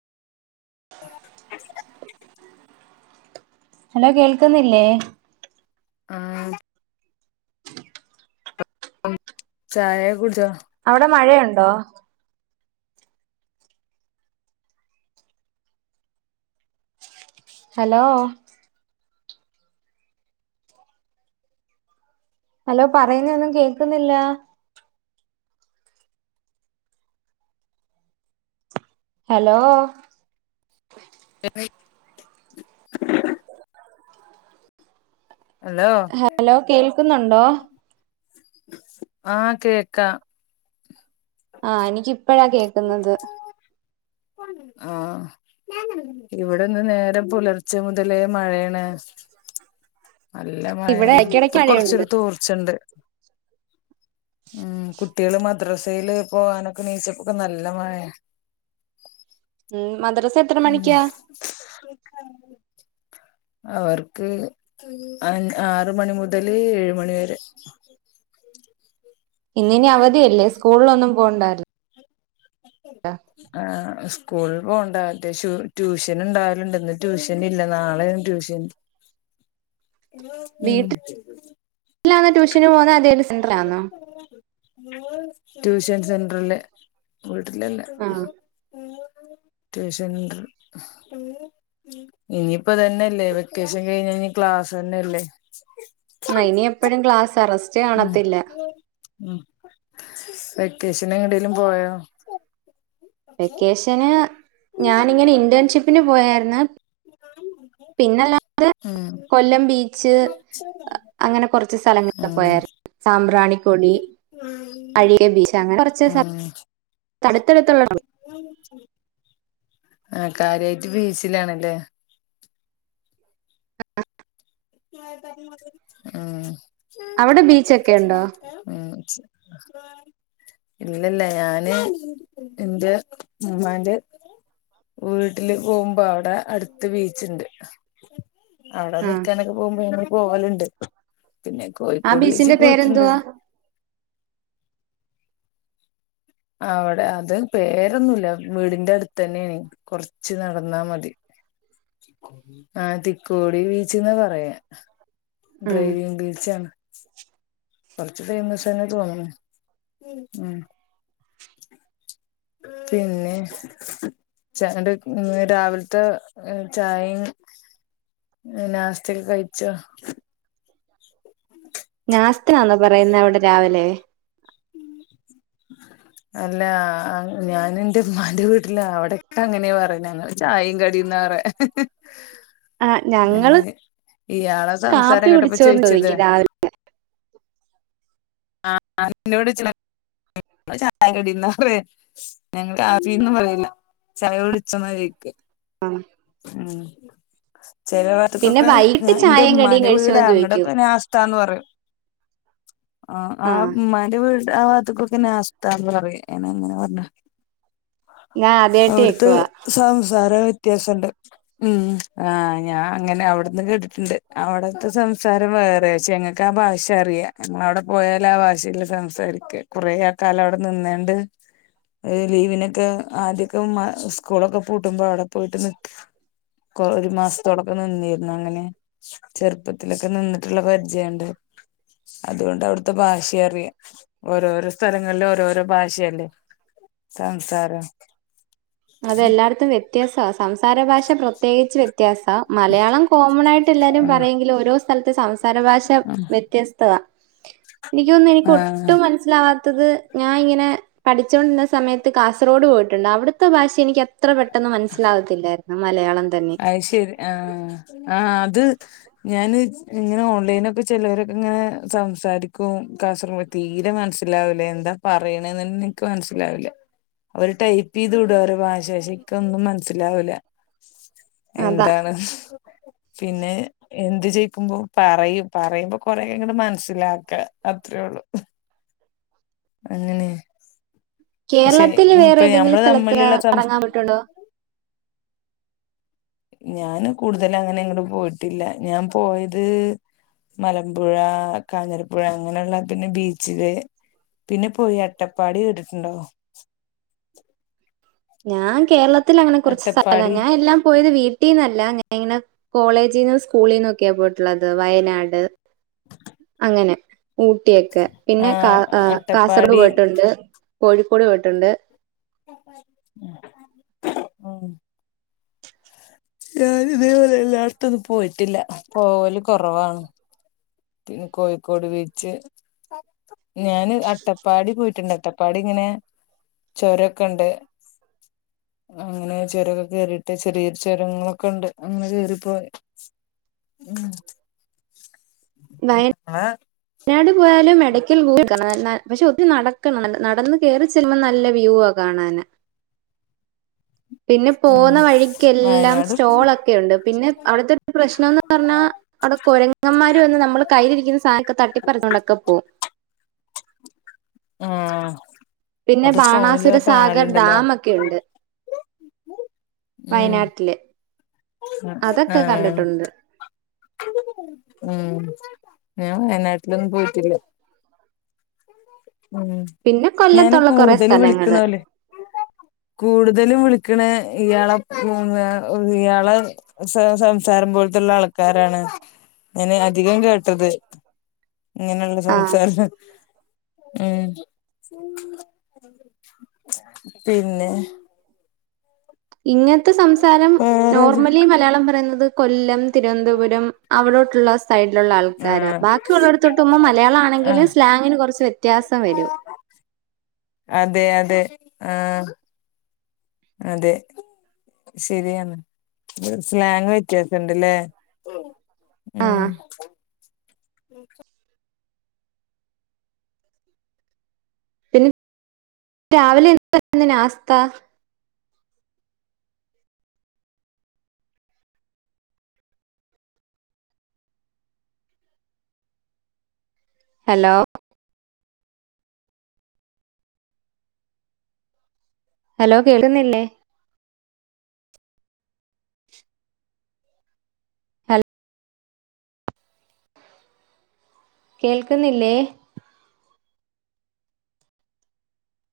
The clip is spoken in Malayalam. ഹലോ കേൾക്കുന്നില്ലേ ആ ചായ കുടി ച്ച ണ്ടോ ഹലോ ഹലോ പറയുന്ന ഒന്നും കേക്കുന്നില്ല ഹലോ ഹലോ ഹലോ കേൾക്കുന്നുണ്ടോ ആ കേക്ക ആ എനിക്ക് ഇ പ്പോഴാ കേക്കുന്നത് ആ ഇവിടെന്ന് നേരം പുലർച്ചെ മുതലേ മഴയാണ് നല്ല മഴ ഇവിടെ ഇടയ്ക്കിടയ്ക്ക് ഇപ്പൊ മഴയുണ്ട് കൊറച്ചൂരു തൂർച്ചുണ്ട് ഉം കുട്ട കുട്ടികള് മദ്രസയില് പോവാനൊക്കെ നീച്ചപ്പൊക്കെ നല്ല മഴ ഉം മദ്രസ എത്ര ഉം മണിക്കാ അവർക്ക് അ ആറു മണി മുതല് ഏഴ്‌ മണി വരെ ഇന്നിനി അവധിയല്ലേ സ്കൂളിലൊന്നും പോകണ്ടാല്ലോ ആ സ്കൂളിൽ പോണ്ട ട്യൂ ട്യൂഷനുണ്ടാലുണ്ട് ഇന്ന് ട്യൂഷൻ ഇല്ല നാളെയാണ് ട്യൂഷൻ ഉം വീട്ടിലാണോ ട്യൂഷന് പോകുന്നുത് അ ടൂഷൻ സെ ജനറല് വീട്ടിലല്ലെ ആഹ് ട്യൂഷൻ ഇനിയിപ്പതന്നെല്ലേ വെക്കേഷൻ കഴിഞ്ഞ ഇനി ക്ലാസ്ന്നെല്ലേ ആ ഇനി എപ്പഴും ക്ലാസ് റസ്റ്റ് കാണത്തില്ല വെക്കേഷന് എങ്ങടെലും പോയോ വെക്കേഷന് ഞാനിങ്ങനെ ഇന്റൺഷിപ്പിന് പോയാര്ന്ന് പിന്നല്ലാതെ ഉം കൊല്ലം ബീച്ച് അങ്ങനെ കുറച്ച് സ്ഥലങ്ങളൊക്കെ ഉം പോയരുന്നു സാമ്പ്രാണി പൊടി അഴികെ ബീച്ച് അങ്ങനെ കൊറച്ച് ഉം തടുത്തടുത്തുള്ളടം ആ കാര്യായിട്ട് ബിച്ചിലാണല്ലേ ആ [inaudible] അവിടെ ബീച്ചൊക്കെ ഉണ്ടോ ഇല്ലല്ല ഞാന് ന്റെ ഉമ്മാന്റെ വീട്ടില് പോകുമ്പോ അവിടെ അടുത്ത് ബീച്ച്ണ്ട് ആവ്ടെ ആ നി നിനൊക്കെ പോകുമ്പോ ഞങ്ങള് പോവല്ണ്ട് പിന്നെ ആ കോഴിക്കോട് ബീച്ചിന്റെ ബീച്ചിപോയിട്ട്ണ്ട് പേരെന്തുവാ അവിടെ അത് പേരൊന്നുല്ല വീടിന്റെടുത്ത തന്നെണെ കൊറച്ച് നടന്നാ മതി ആ തിക്കോടി ബീച്ച്ന്നാ പറയാ ഉം ഡ്രൈവിങ്ങ് ബിച്ചാണ് കൊറച്ച് ഫേമസ് തന്നെ തോന്നണ് ഉം പിന്നെ ചാ രണ്ട് ഇന്ന് രാവിത്തെ ചായയും നാസ്തക്കെ കഴിച്ചോ നാസ്തയന്നോ പറയുന്ന അവിടെ രാവിലെ അല്ല ഞാൻ ന്റെമ്മാന്റെ വീട്ടിലാ അവിടെക്കെ അങ്ങനെ പറയണ് ഞങ്ങള് ചായും കടിന്നാ പറയാ ആ ഞങ്ങള് ഇയാളെ കാപ്പി സംസാരം കേട്ടപ്പം കുടിച്ചോന്ന് ചോയിച്ചത് ചോദിക്കും രാവിലെ [unintelligible] ചായാകുടിന്നാ പറയാ ഞങ്ങള് കാപ്പിന്നും പറയില്ല ചായ കുടിച്ചോന്ന ചോയിക്ക ആ ഉം പിന്നെ ചെലവടതൊക്കെ വൈകിട്ട് ന്റെ ചായയും കടിയും ഉമ്മാന്റെ വീടാ കഴിച്ചോന്ന് ചോദിക്കും അങ്ങടെക്കെ നാസ്ത പറയും ആ ആ ഉമ്മാന്റെ വീട് ആ വതുക്കൊക്കെ നാസ്താന്ന് പറയും അങ്ങനെ പറഞ്ഞ ഞാൻ ആദ്യമായിട്ട് അവിടുത്തെ കേൾക്കുവാ സംസാരം വ്യത്യാസൊണ്ട് ഉം ആ ഞാൻ അങ്ങനെ അവിട്ന്ന് കേട്ടിട്ടുണ്ട് അവിടത്തെ സംസാരം വേറെ ആ പക്ഷെ ഞങ്ങൾക്ക് ആ ഭാഷ അറിയാ ഞങ്ങ അവിടെ പോയാല് ആ ഭാഷേല് സംസാരിക്ക കുറേക്കാല അവിടെ നിന്നോണ്ട് ലീവിനൊക്കെ ആദ്യൊക്കെ സ്കൂളൊക്കെ പൂട്ടുമ്പോ അവിടെ പോയിട്ട് കൊറ ഒരു മാസത്തോളംഅവടെ പോയ്‌ നിന്നിരുന്നു അങ്ങനെ ചെറുപ്പത്തിലൊക്കെ നിന്നിട്ടുള്ള പരിചയുണ്ട് അതുകൊണ്ട് അവിടെ ഇത്തെ ഭാഷ അറിയാം ഓരോരോ സ്ഥലങ്ങളില ഓരോരോ ഭാഷയല്ലേ സംസാരം അതെല്ലാടത്തും വ്യത്യാസാ സം സംസാര ഭാഷ പ്രത്യേകിച്ച് വ്യത്യാസാ മലയാളം കോമൺ ആയിട്ട് എല്ലാരും ഉം പറയെങ്കിൽ ഓരോ സ്ഥലത്ത് സം സാര ഭാഷ വ്യത്യസ്തവാ എനിക്കൊന്നും എനിക്ക് ആഹ് ഒട്ടും മനസ്സിലാവാ ത്തത് ഞാൻ ഇങ്ങനെ പഠിച്ചോണ്ടിരുന്ന സമയത്ത് കാസർഗോഡ് പോയിട്ടുണ്ട് അവിടു ത്തെ ഭാഷ എനിക്ക് അത്ര പെട്ടെന്ന് മനസ്സിലാവത്തില്ലായിരുന്നു മലയാളം തന്നെ അത് ശരി ആഹ് ആഹ് അത് ഞാന് ഇങ്ങനെ ഓൺലൈനൊക്കെ ചെലവരൊക്കെ ഇങ്ങനെ സംസാരിക്കും കാസർഗോഡ് തീരെ മനസ്സിലാവില്ല്യ എന്താ പറയണന്ന് എനിക്ക് മനസ്സിലാവില്ല അവര് ടൈപ്പ് ചെയ്ത് വിടും അവരു ഭാഷാ പക്ഷെ ക്ക് ഒന്നും മനസ്സിലാവില്ല അതാ. എന്താണ് പിന്നെ എന്ത് ചോയിക്കുമ്പോ പറയും പറയുമ്പോ കൊറെക്കെ ഇങ്ങ് മനസ്സിലാക്ക അത്രേ ഉള്ളു അങ്ങനെ പക്ഷെ കേരളത്തിൽ വേറെ ഇപ്പൊ ഏതെങ്കിലും ഞമ്മള് സ്ഥലത്ത് തമ്മിലുള്ള സം ഇറങ്ങാൻ പറ്റുണ്ടോ ഞാനും കൂടുതല് അങ്ങനെ എങ്ങടും പോയിട്ടില്ല ഞാൻ പോയത് മലമ്പുഴ കാഞ്ഞിരപ്പുഴ അങ്ങനെയുള്ള പിന്നെ ബീച്ചില് പിന്നെ പോയി അട്ടപ്പാടി കേട്ടിട്ടുണ്ടോ? ഞാൻ കേരള ത്തിലങ്ങന കൊറച്ച് സ്ഥലേ അട്ടപ്പാടി ഞാൻ എല്ലാം പോയത് വീ ട്ടിന്നല്ല ഞാൻ ഇങ്ങനെ കോളേജീന്ന് സ്കൂളീന്നൊക്കെയാ പോയിട്ടുള്ളത് വയനാട് അങ്ങനെ ഊട്ടിയൊക്കെ ആ പിന്നെ കാ കാസർഗോഡ് അട്ടപ്പാടി പോയിട്ടുണ്ട് കോഴിക്കോട് പോയിട്ടുണ്ട് [unintelligible] ഞാൻ ഇതേപോലെ എല്ലായിടത്തും ഒന്നും പോയിട്ടില്ല പോകല് കൊറവാണ് പിന്നെ കോഴിക്കോട് ബീച്ച് ഞാന് അട്ടപ്പാടി പോയിട്ടുണ്ട് അട്ടപ്പാടി ഇങ്ങനെ ചൊരൊക്കെണ്ട് അങ്ങനെ ചൊരൊക്കെ കേറിട്ട് ചെറിയ ചൊരങ്ങളൊക്കെ ഉണ്ട് അങ്ങനെ കേറിപ്പോയി വയ [unintelligible] നാട് പോയാലും [unintelligible] പക്ഷേ ഒത്തിരി നടക്കണം നടന്ന് കേറി ചെല്ലുമ്പോൾ നല്ല വ്യൂ ആ കാണാന്. പിന്നെ ഉം പോവുന്ന വഴിക്കെല്ലാം വയനാട് സ്റ്റോളൊക്കെ ഉണ്ട് പിന്നെ അവിടത്തെ ഒരു പ്രശ്നന്ന് പറഞ്ഞാ അവിടെ കുരങ്ങന്മാര് വന്ന് നമ്മളെ കയ്യിലിരിക്കുന്ന സാനൊക്കെ ത ണ്ടൊക്കെ പോവും. ആഹ് പിന്നെ അത് ഫോണില് ബാണാസുര സാഗർ കാണലുണ്ടല്ലോ ഡാം ഒക്കെയുണ്ട് ഉം വയനാട്ടില്. അതൊക്കെ ആഹ് കണ്ടിട്ടുണ്ട് ഉം ഞാൻ വയനാട്ടിലൊന്നും പോയിട്ടില്ല. ഉം പിന്നെ ഞാന് കൊല്ലത്തുള്ള കൊറേ കൂടുതല് സ്ഥലങ്ങള് വിളിക്കണോല്ലേ കൂടുതലും വിളിക്കണ ഇയാളെ ഇയാളെ സംസാരം പോലത്തുള്ള ആൾക്കാരാണ് ഞാന് അധികം കേട്ടത്. ഇങ്ങനെയുള്ള ആഹ് സംസാര ഉം പിന്നെ ഇങ്ങനത്തെ സംസാരം വേറെത് നോർമലി മലയാളം പറയുന്നത് കൊല്ലം തിരുവനന്തപുരം അവിടോട്ടുള്ള സൈഡിലുള്ള ആൾക്കാരാ ആഹ് ബാക്കിയുള്ളടത്തോട്ട് പോവുമ്പോ മലയാളം ആഹ് ആണെങ്കിലും സ്ലാങ്ങിന് കുറച്ച് വ്യത്യാസം വരും. അതെ അതെ ആഹ് അതെ ശരിയാണ് സ്ലാങ് വ്യത്യാസുണ്ടലെ? ഉം. ആഹ് പിന്നെ രാവിലെ എന്തായിരുന്നു നാസ്ത? ഹലോ? ഹലോ കേൾന്നില്ലേ? ഹല കേൾക്കുന്നില്ലേ?